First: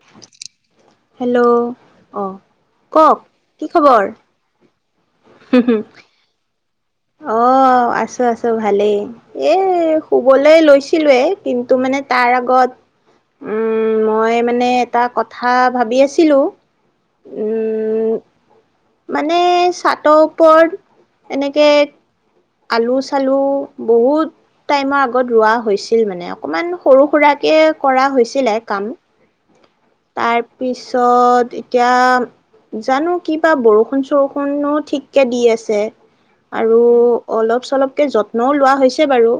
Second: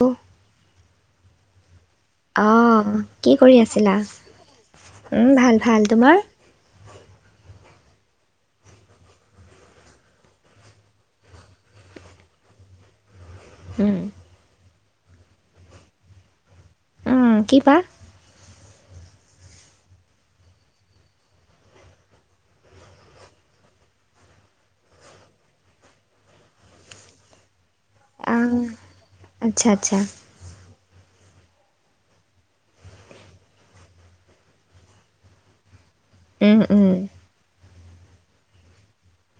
অ hello অ কওক কি কৰি আছিলা খবৰ উম ভাল ভাল তোমাৰ অ আছো আছো ভালেই এই শুবলৈ লৈছিলোয়ে কিন্তু মানে তাৰ আগত উম। মই মানে এটা কথা ভাবি আছিলো অহ কি বা উম মানে চাটৰ ওপৰত এনেকে আলু চালু বহুত টাইমৰ আগত ৰোৱা হৈছিল মানে অকণমান সৰু সুৰাকে কৰা আহ হৈছিলে কাম আচ্ছা আচ্ছা তত এতিয়া জানো কিবা বৰষুণ চৰষুণো ঠিককে দি আছে উম আৰু উম অলপ চলকে যত্ন লোৱা হৈছে বাৰু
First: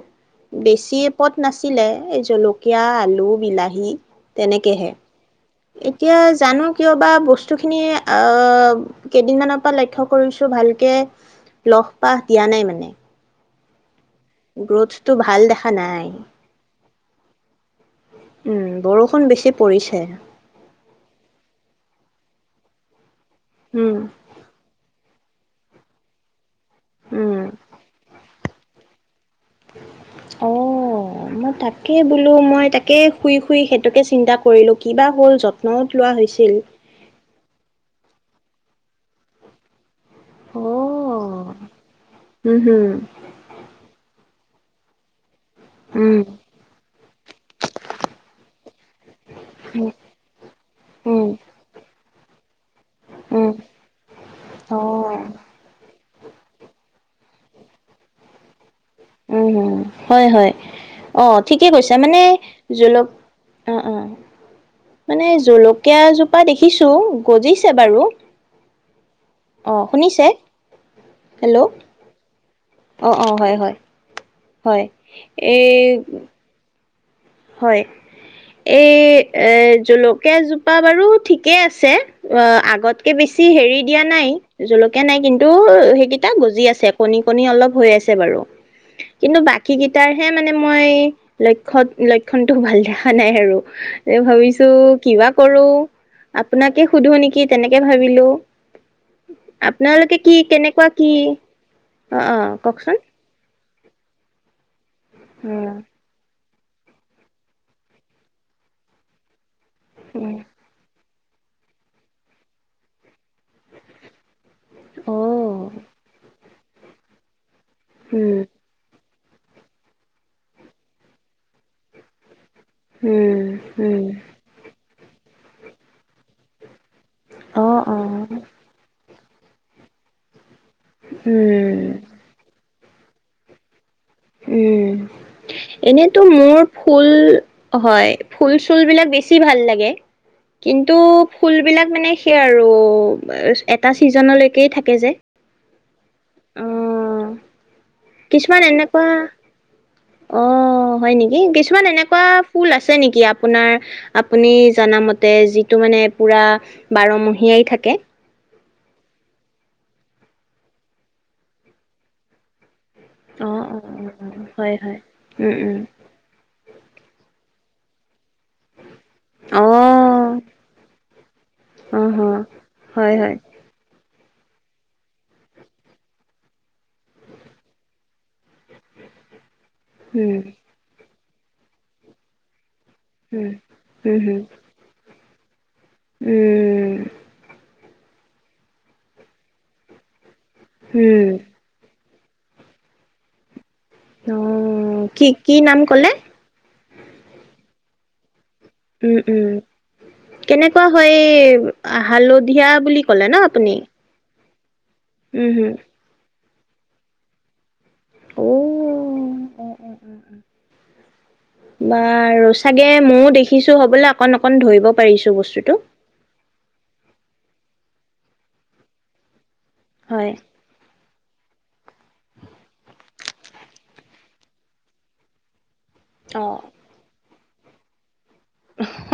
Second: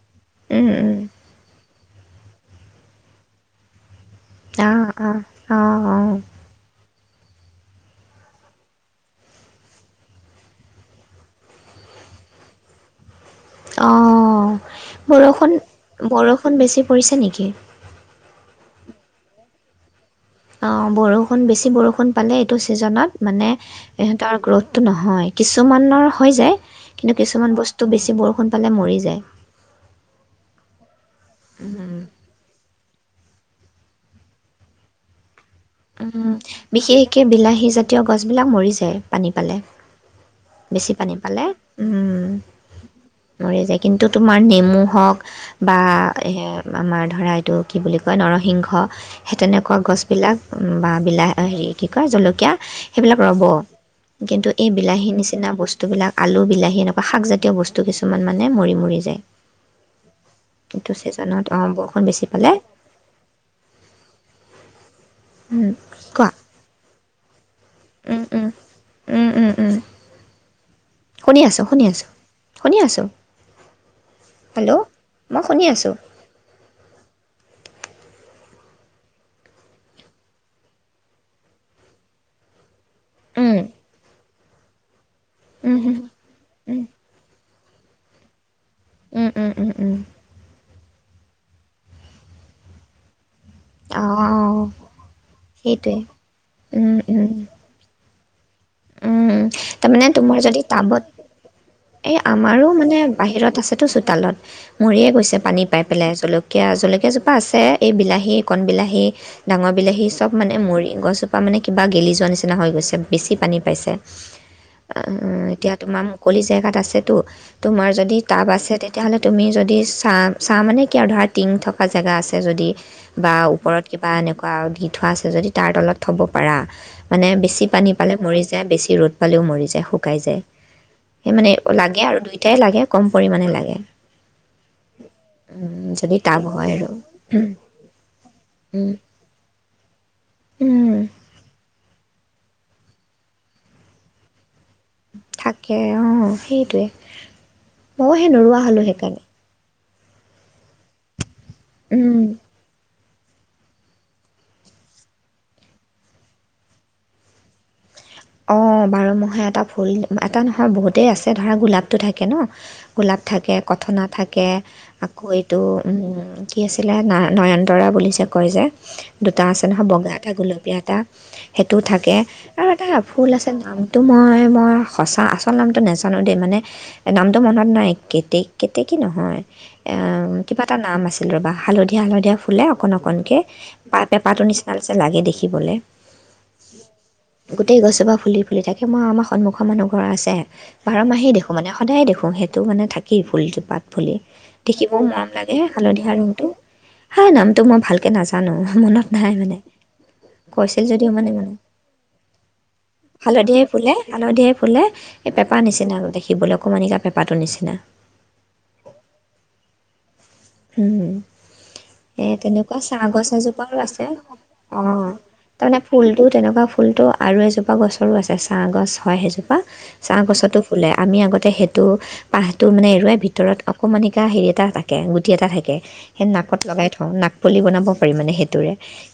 উম উম। বেছি পথ নাছিলে এই জলকীয়া আলু বিলাহী তেনেকে আহা অ অ এতিয়া জানো কিয় বা বস্তুখিনি আহ কেইদিনমানৰ পৰা লক্ষ্য় কৰিছো ভালকে লহ পাহ দিয়া নাই মানে অঁ গ্ৰোথটো বৰষুণ ভাল দেখা নাই বৰষুণ বেছি পৰিছে নেকি উম বৰষুণ বেছি পৰিছে অঁ বৰষুণ বেছি বৰষুণ পালে এইটো ছিজনত মানে উম সিহঁতৰ গ্ৰ'থটো নহয় কিছুমানৰ হৈ যায় কিন্তু উম কিছুমান বস্তু বেছি বৰষুণ এফালে মৰি যায় অ মই তাকে বোলো মই তাকে শুই শুই হেইতোকে চিন্তা কৰিলো কিবা হ'ল যত্নওত লোৱা উম হৈছে বিশেষকে বিলাহী জাতীয় গছ িলাক ম যায় পানী পালে বেছি পানী উম, পালে উম হুম, মৰি যায় কিন্তু তোমাৰ নেমু হওঁক বা উম, আমাৰ ধৰা এইটো কি বুলি কয় নৰসিংহ সেই তেনেকুৱা গছবিলাক বা উম, বিলাহ হেৰি কি কয় জলকীয়া সেইবিলাক ৰ'ব উম, কিন্তু এই বিলাহী অ', নিচিনা বস্তুবিলাক আলু বিলাহী এনেকুৱা শাকজাতীয় বস্তু কিছুমান মানে মৰি মৰি যায় উ হয় হয় এইটো অ ছিজনত অঁ ঠিকে কৈছা বৰষুণ মানে বেছি পালে জলক অ' অ' মানে জলকীয়া কোৱা জোপা দেখিছো কোজি। বাৰু উম উম উম উম উম অ শুনিছে শুনি হেল্ল' আছোঁ শুনি আছোঁ শুনি আছোঁ অ, অ, হয়, হয়। হেল্ল' হয় মই এ শুনি আছোঁ হয়, এই এ জলকীয়া জোপা বাৰু ঠিকেই আছে। অ আগত তে বেছি উম হেৰি দিয়া নাই। জলকীয়া এনে কিন্তু উম উম সেইকেইটা গজি উম আছে। কণী কণী অলপ হৈ আছে বাৰু উম কিন্তু উম উম বাকী উম কেইটাৰ হে মানে মই লক্ষ্যত লক্ষণতটো ভাল দেখা নাই আৰু। এ অঁ ভাবিছো কিবা কৰো সেইটোৱে আপোনাকে উম, সুধো উম, নেকি তেনেকে ভাবিলো। উম, তাৰমানে আপোনালোকে কি তোমাৰ যদি কেনেকুৱা টাবত কি এই অ অ আমাৰো মানে কওকচোন বাহিৰত আছে। চোতালত। মৰিয়ে গৈছে পানী উম পাই পেলাই চলক এতিয়া জলকীয়াজোপা আছে এই বিলাহী, কণ বিলাহী ডাঙৰ বিলাহী চব উম মানে মৰি গছপ ত মানে কিবা গেলি যোৱা নিচিনা হৈ গৈছে বেছি পানী পাইছে। অ, এতিয়া তোমাৰ মুকলি জেগাত তাত আছেতো তোমাৰ যদি উম টাব আছে তেতিয়াহ'লে তুমি যদি চা চাহ মানে কিয় ধৰা টিং থকা জেগা আছে আছে যদি বা উম ওপৰত উম কিবা এনেকুৱা গীত থোৱা আছে যদি তাৰ তলত থ'ব পাৰা। মানে অ বেছি পানী অ পালে মৰি যায়। ৰ'দ পালেও মৰি যায় শুকাই যায়। সেই মানে উম লাগে আৰু দুইটাই লাগে। কম পৰিমাণে লাগে। উম উম, যদি এনেতো টাব মোৰ হয় আৰু ফুল উম, হয় ফুল চুল উম, বিলাক বেছি ভাল লাগে। [unintelligible] উম, কিন্তু ফুল বিলাক মানে তাকেই আৰু এটা চিজনলৈকে থাকে যে। তাকে অ' সেইটোৱে ময়হে নৰুৱা কিছুমান হলো এনেকুৱা সেইকাৰণে অ' হয় নেকি? এ কিছুমান উম। এনেকুৱা ফুল আছে ছে নেকি আপোনাৰ আপুনি জনা মতে যিটো মানে পুৰা বাৰমহিয়াই থাকে অঁ বাৰ মহে এটা ফুল এটা নহয় বহুতেই আছে ধৰা গোলাপটো থাকে ন গোলাপ অ থাকে অ অ কথনা থাকে অ হয় হয় আকৌ এইটো উম কি আছিলে না নয়ন তৰা বুলি যাব কয় যে দুটা উম আছে অ নহয় বগা এটা গুলপীয়া এটা সেইটো অ থাকে হ আৰু হ হয় ফুল হয় আছে নামটো মই মই সঁচা আচল নামটো নাজানো দেই মানে নামটো মনত নাই কেতেক কেতেকী নহয় এ উম কিবা এটা নাম আছে ৰ'বা হালধীয়া হালধীয়া ফুলে অকন অকনকে উম পা উম পেপাৰ হম টো নিচিনা যে লাগে দেখি শিকিবলে উম এই গছোপা ফুলি ফুলি থাকে মই আমাৰ সন্মুখৰ মানুহ ঘৰ আছে বাৰ উম মাহে দেখো মানে সদায়ে দেখো সেইটো মানে থাকেই ফুলজোপাত বুলি দেখিব অ' কি মৰম কি লাগে নাম ক'লে? হালধীয়া ৰংটো হা নামটো মই ভাল কে নাছ উম উম কৈছিল কেনেকুৱা যদিও হয় মানে মনত আহ হালধীয়া বুলি ক'লে ন হালধিয়াই আপুনি ফুলে হালধিয়াই ফুলে এই উম, পেপাৰ হম। নিচিনা দেখিবলৈ অকণমানি কা পেপা টো নিচিনা অ উ উম এ তেনেকুৱা চাগে চাহ ময়ো গছ এজোপা দেখিছোঁ আছে হ'বলা অকণ অকণ অ ধৰিব পাৰিছোঁ তাৰ বস্তুটো। মানে ফুল টো তেনেকুৱা ফুলটো আৰু এজোপা এজোপা গছৰো আছে ছাঁ গছ হয় সেইজোপা চাঁ হয়। গছতো ফুলে আমি আগতে সেইটো পাহটো মানে এৰুৱাই ভিতৰত অকণমানিকা হেৰি এটা থাকে টি এটা থাকে সেই নাকত অ' লগাই থওঁ নাক পুলি বনাব পাৰি মানে সেইটো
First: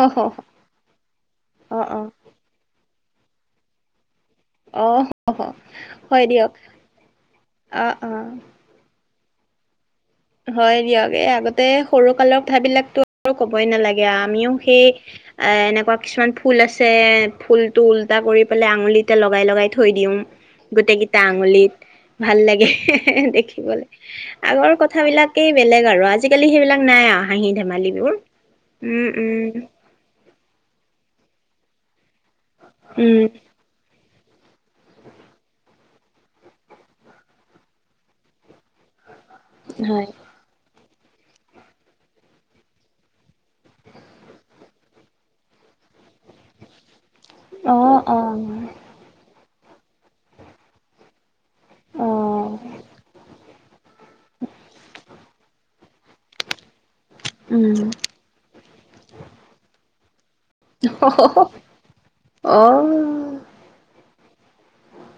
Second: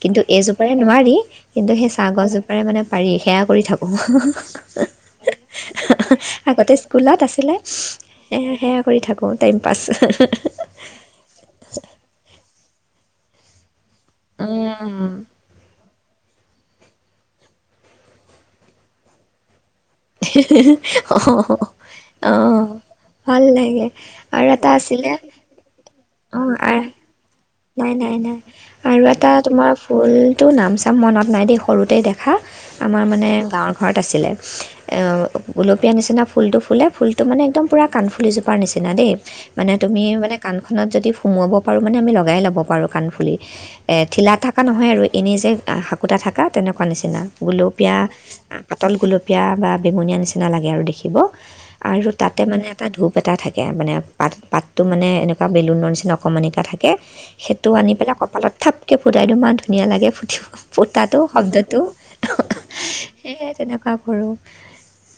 কিন্তু অ' এইজোপাৰে নোৱাৰি কিন্তু অ' সেই চাহ গছজোপাৰে মানে পাৰি সেয়া কৰি থাকোঁ। অ' অ' হয় দিয়ক। আগতে স্কুলত আছিলে অ' অ'। সেয়া কৰি থাকো ফুল টাইম পাছ হয় দিয়ক আগতে সৰু কালৰ কথাবিলাকো আৰু ক'বই নালাগে আমিও সেই এ এনেকুৱা কিছুমান ফুল আছে ফুলটো ওল্টা কৰি পেলাই আঙুলিতে লগাই লগাই থ থৈ দিম গোটেই অ কেইটা আঙুলিত অ ভাল লাগে ভাল লাগে দেখিবলৈ আৰু এটা আগৰ কথা আছিলে কথাবিলাকেই বেলেগ আৰু আজি অ আজিকালি সেইবিলাক আৰু নাইয়া নাই নাই নাই আৰু এটা উম তোমাৰ ফুলতটো নাম চাম চাম মনত নাই দেই সৰুতে দেখা হা আমাৰ উম মানে গাঁৱৰ ঘৰত আছিলে এউ গোলপীয়া নিচিনা ফুলটো ফুলে, ফুলটো মানে একদম পুৰা কানফুলি নিচিনা দেই মানে তুমি হয় মানে কাণ যদি সোমাব পাৰো মানে আমি লগ লগাই লোব পাৰো কানফুলি এখিলা ঠাকা নহয় আৰু এনে যে আহাক কুুটা থকা তেনেকুৱা নিচিনা অ গুলপীয়া অ পাতল গুলপীয়া বা বেঙুনীয়া নিচিনা লাগে আৰু দেখিব অ আৰু তাতে মানে এটা ধূপ এটা থাকে মানে পাত পাতটো মানে এনেকুৱা বেলুনৰ নিচিনা অকণমান এটা থাকে সেইটো উম আনি পেলাই কপালত থাপকৈ ফুটাই দিওঁ ইমান ধুনীয়া লাগে ফুট ফুটাটো শব্দটো অ সেই তেনেকুৱা কৰোঁ।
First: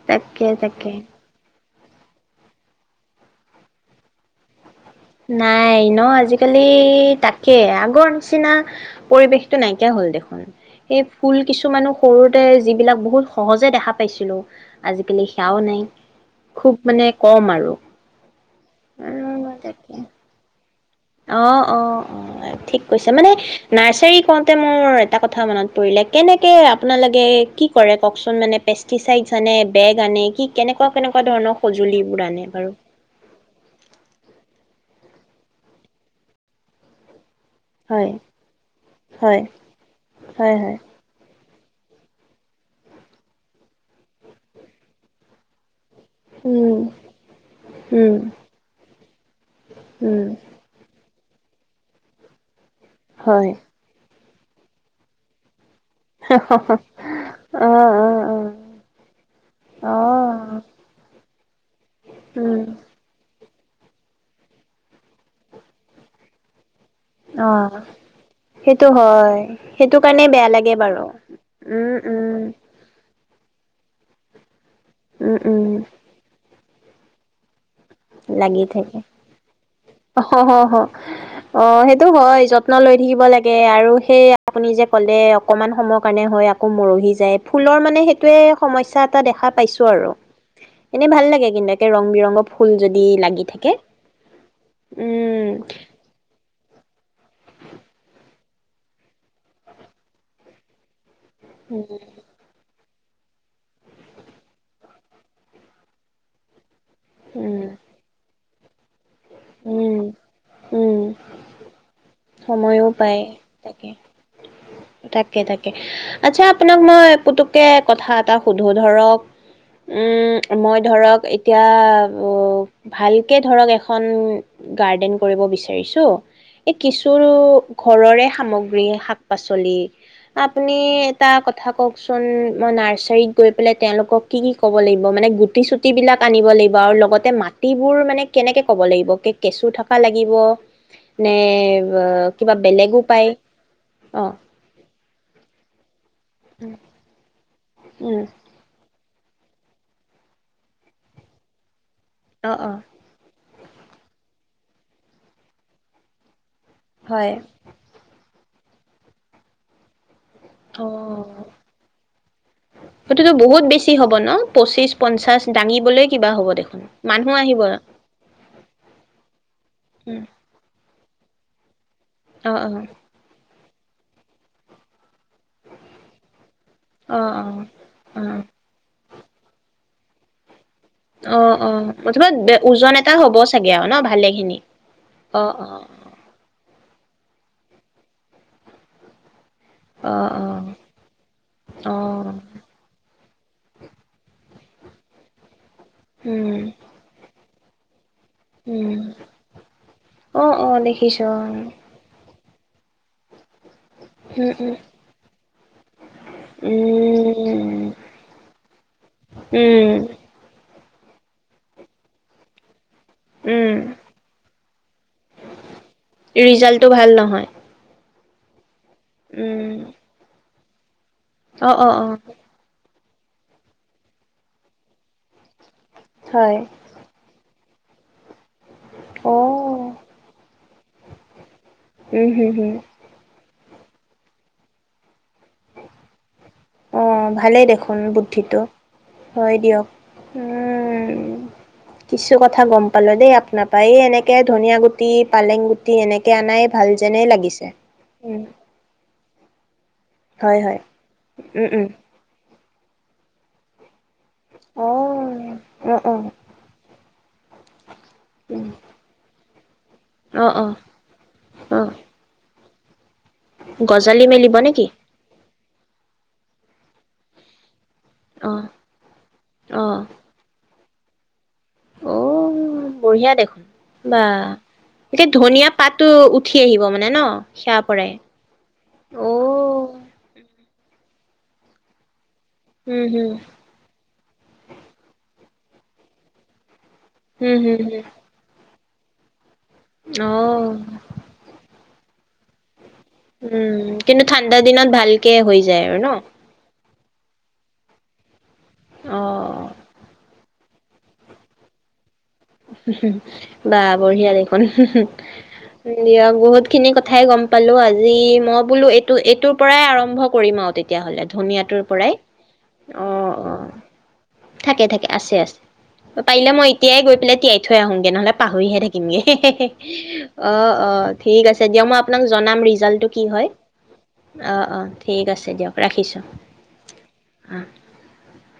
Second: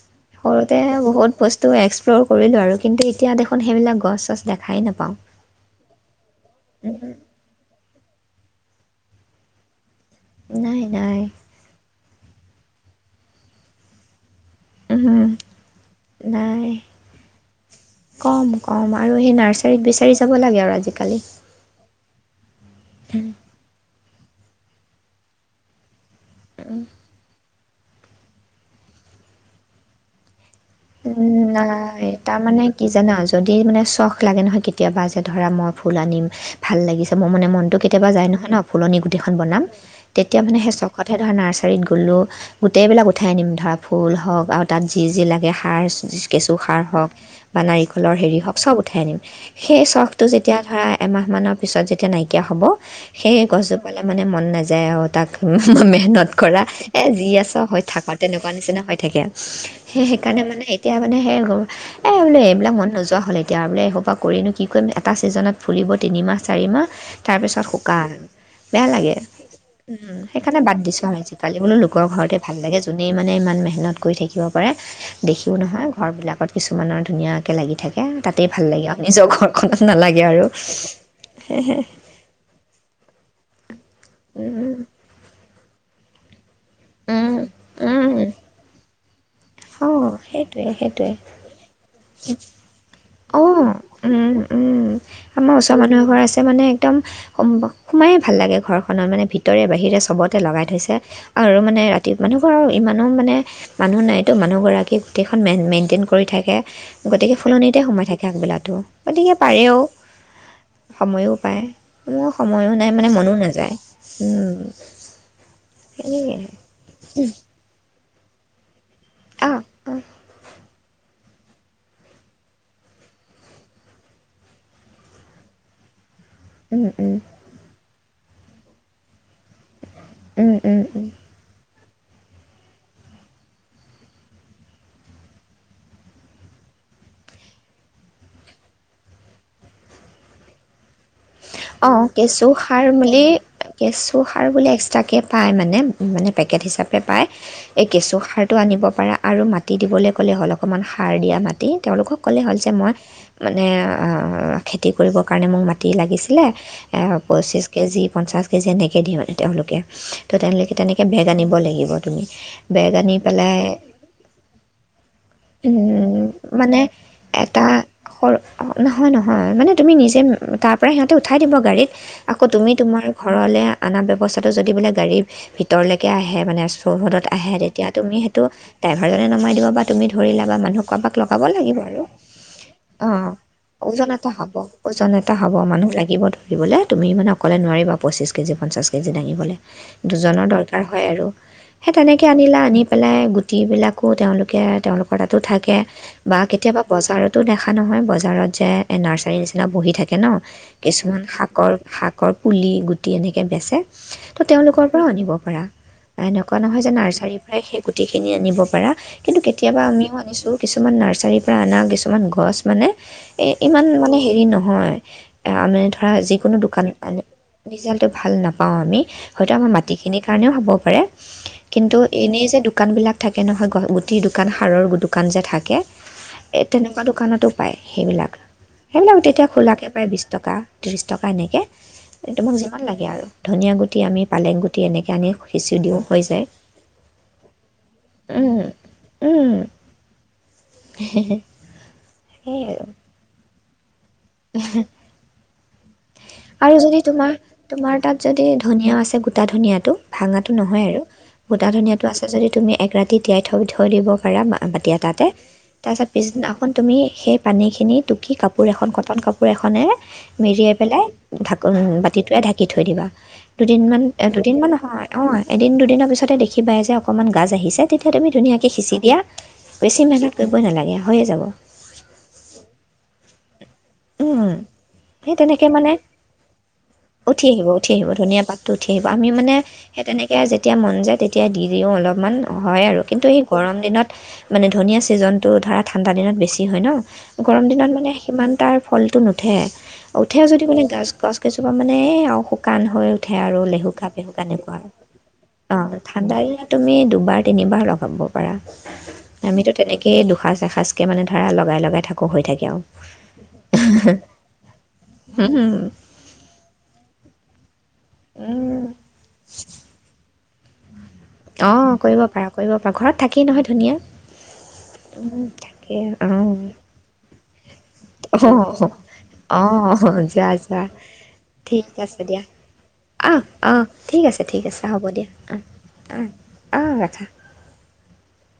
তাকে সৰুতে তাকে বহুত বস্তু তো এক্সপ্ল'ৰ কৰিলোঁ আৰু কিন্তু এতিয়া দেখোন সেইবিলাক গছ চছ দেখাই নাপাওঁ নাই ন আজিকালি। এই তাকে আগৰ নিচিনা পৰিৱেশটো নাইকিয়া হ'ল দেখোন নাই এই নাই ফুল কিছুমানো সৰুতে যিবিলাক বহুত সহজে দেখা পাইছিলোঁ উ নাই খুব মানে কম আৰু কম কম আৰু সেই নাৰ্চাৰীত তাকে বেছি চাৰি চাব লাগে আৰু আজি অ অ অ ঠিক কৈছে মানে নাৰ্চাৰী কত তে মোৰ এটা কথা মনত পৰিলে কেনেকে আপোনালোকে কি কৰে কওকচোন মানে পেষ্টিচাইডছ আনে বেগ আনে কি কেনেকুৱা কেনেকুৱা উম ধৰণৰ নাই সঁজুলিবোৰ আনে তাৰমানে বাৰু কি জানা যদি মানে চখ লাগে নহয় কেতিয়াবা যে ধৰা মই ফুল আনিম ভাল লাগিছে ম মানে মনটো কেতিয়াবা হয় যাই নহয় ন ফুলনি গোটেইখন হয় বনাম তেতিয়া হয় মানে সেই হয় চখত হে ধৰা নাৰ্চাৰী চাৰীত গ'লোঁ গোটেইবিলাক উঠাই আনিম ধৰা ফুল হওক আৰু তাত যি যি লাগে আইছ কেঁচু উম সাৰ হওক বা উম নাৰিকলৰ হেৰি হওক চব উঠাই আনিম সেই উম চখটো যেতিয়া ধৰা এমাহমানৰ পিছত যেতিয়া নাইকিয়া হ'ব। সেয়ে হয় গছজোপালে মানে মন নাযায় আৰু তাক মেহনত কৰা এ যি আছ অ হৈ থাক অ অ তেনেকুৱা নিচিনা হৈ থাকে অ সেই সেইকাৰণে মানে এতিয়া মানেই এই বোলো উম এইবিলাক মন নোযোৱা হ'ল এতিয়া এতিয়া বোলে এসোপ পৰা কৰিনো কি কৰিম এটা ছিজনত ফুলিব তিনিমাহ চাৰি মাহ অ তাৰপিছত শুকান বেয়া সেইটো লাগে হয় সেইটো উম কাৰণে বেয়া সেইকাৰণে লাগে বাদ দিছো বাৰু আৰু আজিকালি বোলো উম লোকৰ উম ঘৰতে ভাল লাগে যোনেই মানে ইমান মেহনত কৰি থাকিব পাৰে। উম দেখিও উম নহয় ঘৰবিলাকত কিছুমানৰ ধুনীয়াকে লাগি থাকে তাতেই লাগি ভাল লাগে আৰু থাকে নিজৰ ঘৰখনত নালাগে আৰু অ সেইটো হয় যত্ন লৈ থাকিব লাগে। কে আৰু সেই আপুনি যে ক'লে অকনমান সময় কাৰণে হয় আৰু। আকৌ মৰহি যায় ফুলৰ মানে সেইটোৱে সমস্যাত। টা দেখা পাইছো অঁ আৰু সেইটোৱে এনে সেইটোৱে ভাল লাগে কিন্তু একে ৰং বিৰঙৰ ফুল যদি লাগি থাকে অঁ উম আমাৰ ওচৰৰ মানুহ এঘৰ আছে মানে একদম সোমায়েই ভাল লাগে ঘৰখনত মানে ভিতৰে বাহিৰে চবতে লগাই থৈছে আৰু মানে উম ৰাতি মানুহ ঘৰ ইমানো মানে মানুহ নাই মানুহগৰাকী গোটেইখন মেইনটেইন কৰি থাকে। গতিকে উম ফুলনিতে সুমাই থাকে আগবেলত। তো গতিকে পাৰেও উম উম সময়ো পায় মোৰ, সময়ো নাই মানে পায়, মনো নাযায় তাকে, তাকে তাকে, সেনেকৈ আচ্ছা আপোনাক মই পুতুককে কথা এটা সোধো। ধৰক অঁ উম মই ধৰক এত তিয়া ব ভালকে ধৰক এখন গাৰ্ডেন কৰিব বিচাৰিছো। কিছুৰো ঘৰৰে সামগ্ৰী, শাক-পাচলি। আপনি অঁ এটা কথা কওক চল, মই নাৰ্চাৰিত গৈ পেলাই তেওঁলোকক কি কি ক'ব লাগিব, মানে গুটি চুট বিলাক আনিব লাগিব আৰু লগতে মাটিবোৰ মানে কেনেকে ক'ব লাগিব কেচু থকা লাগিব, নে? অ, ব কিবা কেঁচুসাৰ বেলেগো বুলি, পায় অ কেঁচুসাৰ বুলি এক্সট্ৰাকে পায় মানে, মানে পেকেট হিচাপে পায়। এ কেঁচু উম সাৰটো আনিব পাৰা। আৰু মাটি দিবলে ক'লে হ'ল, অকণমান সাৰ দিয়া মাটি। তেওঁলোকক ক'লেই অ হ'ল যে অ মই মানে আ, খেতি কৰিবৰ কাৰণে মোক মা টি লাগিছিলে। এহক হয় পঁচিছ কেজি, পঞ্চাছ যেনেকে দি মানে তেওঁলোকে। ত' তেনেকে অ তেনেকে বেগ আনিব লাগিব তুমি, বেগ আনি সেইটোতো পেলাই, বহুত বেছি হ'ব ন পঁচিশ পঞ্চাশ উ দাঙিবলৈ কিবা হ'ব মানে দেখোন মানুহ আহিব এটা স নহয়-নহয়, মানে তুমি নিজে উম, ম তাৰপৰাই সিহঁতে উঠাই দিব গাড়ীত। আকৌ অ অ তুমি তোমাৰ ঘৰলে আনা ব্যৱস্থাটো যদি বোলে গাড়ী ভিতৰলেকে আহে মানে, অ অ চৌহদত আহে, তেতিয়া তুমি হেতু ডাই ঘৰলে নমাই দিব বা তুমি ধৰিলা বা মানুহক অ, অ মুথবত ওজন এটা অ' হ'ব চাগে আৰু ন, ওজন ভালে এটা হ'ব খিনি। ওজন এটা হ'ব, মানুহ লাগিব ধৰিবলে, তুমি মানে অকলে নোৱাৰিবা, পঁচিছ কেজি, পঞ্চাছ কেজি দাঙিবলে। অ দুজনৰ দৰকাৰ অ হয় আৰু, সেই অ তেনেকে আনিলা, আনি পেলাই গোত টি বিলাকো তেওঁলোকে, তেওঁলোকৰ তাতো থাকে। বা উম কেতিয়াবা বজাৰতো দা খা নহয়, বজ জাৰত যে এ উম নাৰ্চাৰীৰ নিচিনা বহি থাক উ অ অ কিছুমান দেখিছোঁ অ শাকৰ শাক পুলি গুটি এনেকে বেচে ত' উম তেওঁলোকৰ পৰাও আনিব পাৰা এনেকুৱা উম নহয় যে নাৰ্চাৰীৰ পৰাই সেই উম গুটিখিনি আনিব পাৰা কিন্তু কেতিয়াবা উম আমিও আনিছোঁ। কিছুমান নাৰ্চাৰীৰ পৰা অনা কিছুমান গছ মানে এ উম ইমান মানে হেৰি নহয়। আমি ধৰা যিকোনো দোকান ৰিজাল্টটো ভাল নহয় ভাল নাপায়। পাওঁ আমি হয়তো আমাৰ উম মাটিখিনিৰ কাৰণেও হ'ব পাৰে। অ অ কিন্তু অ এনেই যে দোকানবিলাক থাকে নহয় গ গুটি দোকান সাৰৰ দোকান যে থাকে। হয় এ তেনেকুৱা দোকানতো পায় সেইবিলাক। সেই ন অ তেতিয়া খোলাকে টকা ত্ৰিছ টকা এনেকে উম হম তোমাক হম যিমান লাগে আৰু ধনীয়া গুটি গুটিমি পেংগুটি এনেকৈ আনি সিঁচি দিওঁ হৈ যায় অ', ভালেই দেখোন বুদ্ধিটো উম, উম হয় দিয়ক উম, কিছু কথা সেইয়াই আৰু। গম পালো দেই আপোনাৰ তায় এনেক কে ধনিয়া গুটি পালেং গু আৰু যদি তোমাৰ তোমাৰ তাত উম, যদি ধনিয়া আছে গ গটা ধুনীয়াটো। ভাঙা হয় হয়, নহয় আৰু উম গোটা উম, ধনীয়াটো আছে যদি তুমি এক ৰাতি তিয়াই থম থৈ দিৱস পাৰা মতি তাতে অ', অ' তাৰপিছত অ'। পিছদিনাখন তুমি সেই পানীখিনি টুকি কাপোৰ এখন কটন কাপোৰ কাপোৰ এখনে অ' অ', মেৰিয়াই পেলাই ঢাকোন অ', বাতিটোয়ে াকি থৈ দিবা। দুদিনমান গজালি এ মেলিব নেকি? দুদিনমানহয় অ এদিন দুদিনৰ পিছতে দেখি পায় যে অকণমান গাজ আহিছে। তেতিয়া তুমি অ', ধুনীয়াকৈ সিঁচি দিয়া বেছি অ'। মেহনত কৰিবই নালাগে আৰু হয়য়ে যাব অ বঢ়িয়া দেখোন বা। উম এতিয়া সেই তেনেকে ধনিয়া মানে পাতটো উঠি আহিব মানে ন, উঠি আহিব সেয়াৰ উঠি আহিব পৰাই, ধুনীয়া পাতটো উঠি আহিব আমি মানে অ'। সেই তেনেকে যেতিয়া তেতিয়া মন যায় তেতিয়া দি দিওঁ অলপমান হয় আৰু উম, কিন্তু হুম, সেই গৰম দিনত মানে ধনীয়া ছিজনটো ধৰা ঠাণ্ডা দিনত বেছি হয় ন হুম, গৰম হুম, দিনত হুম, মানে সিমান তাৰ ফলটো নতুন উঠে উঠে যদিও অ'। মানে গছ গছ কেইজোপা মান নে আৰু শুকান হৈ উঠে আৰু উম, লেহুকা কিন্তু পেহুকা ঠাণ্ডা এনেকুৱা আৰু দিনত ভালকে হৈ অ যায় আৰু ন? ঠাণ্ডা ইাত তুমি দুবাৰ তিনিবাৰ লগাব অ', আমিটো তেনেকে দুসাজ এসাজকে মানে ধৰা লগাই লগাই থাকো ক হৈ থাকে আৰু বা বঢ়িয়া দেখোন উম, দিয়ক বহুত খিনি কথাই গম পালো আজি যি মই উম, বোলো এইটো এইটোৰ পৰাই আৰম্ভ কৰিমা আৰু তেতি তেতিয়াাহ'লে ধনিয়টোৰ অঁ পৰাই কৰিব পাৰা কৰিব পাৰা অ ঘৰত থাকেই অ নহয় ধুনীয়া থাকে থাকে আছে উম, আছে তাকে পাৰিলে মই অ', এতিয়াই গৈ পেলাই তিয়াই থৈ আহোঁগৈ নহ'লে পাহৰিহে অ'। অ', থাকিমগৈ যোৱা অঁ যোৱা অঁ ঠিক আছে দিয়ক মই আছে আপোনাক দিয়া। জনাম ৰিজাল্টটো কি অ', হয় অ', ঠিক আছে ঠিক অঁ আছে অঁ হ'ব দিয়া ঠিক আছে অ', দিয়ক ৰাখিছোঁ অ', অ', ৰাখা। অ